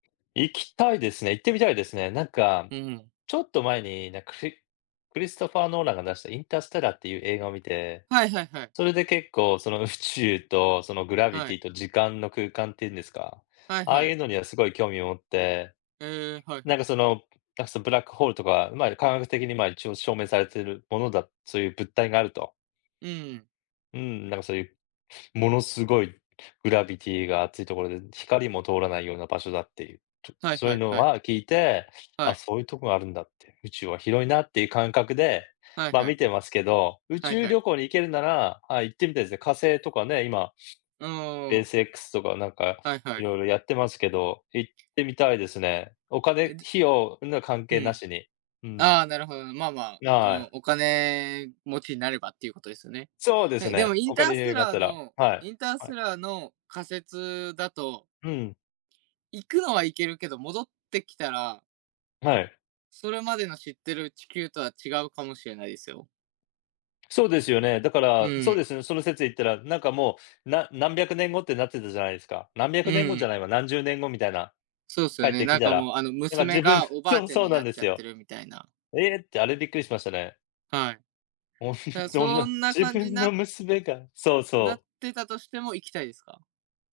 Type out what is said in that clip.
行きたいですね、行ってみたいですね。なんか、うん。ちょっと前になんかクリクリストファー・ノーランが出したインターステラーっていう映画を見て、はいはいはい。それで結構その宇宙とそのグラビはい。ティと時間の空間っていうんですか、はいああはいい。うのにはすごい興味を持って、へえ、はいなはんい。かその、なんかそのあ、ブラックホールとか、まあ、科学的にまあ、一応証明されているものだそういう物体があると。うん。うーん、なんかそういう、ものすごいグラビティが熱いところで、光も通らないような場所だっていう、ちょっ、はいそういはういのはい。は聞いて、はあ、い。そういうとこがあるんだって、宇宙は広いなっていう感覚で、はいまあは見い。てますけど、宇はい宙はい。旅行に行けるなら、ああ、行ってみたいですね。火星とかね、今、スうーペーん。ス X とかなんかはいはい。色々やってますけど、行ってみたいですね。おえ、金、で費用には関う係なん。しに。うん。ああ、なるほど、まあまあ、うはん、い。お金持ちになればっていうことですよね。そうですえ、でもね、インおタ金ーにス余テ裕があっラーたら、の、はいインタースはい。テラーの仮説だとうん。行くのは行けるけど、戻ってきたらはい。それまでの知ってる地球とは違うかもしれないですよ。そうですよね、だかうら、そうでん。すよね、その説で言ったら、なんかもう、な何百年後ってなってたじゃないですか。何百う年後じゃん。ないわ、何十年後みたいな、そうっす帰よっね、てなきんたから、もう、あの、やっぱ娘自分、がおばあそう、ちゃんそうにななんっでちゃすってよ。るみたいな。「ええ！」って、あれびっくりしましたね。はい。だかほんら、とその、んな自感じに分なのっ娘が、そうなそっう。てたとしても行きたいですか？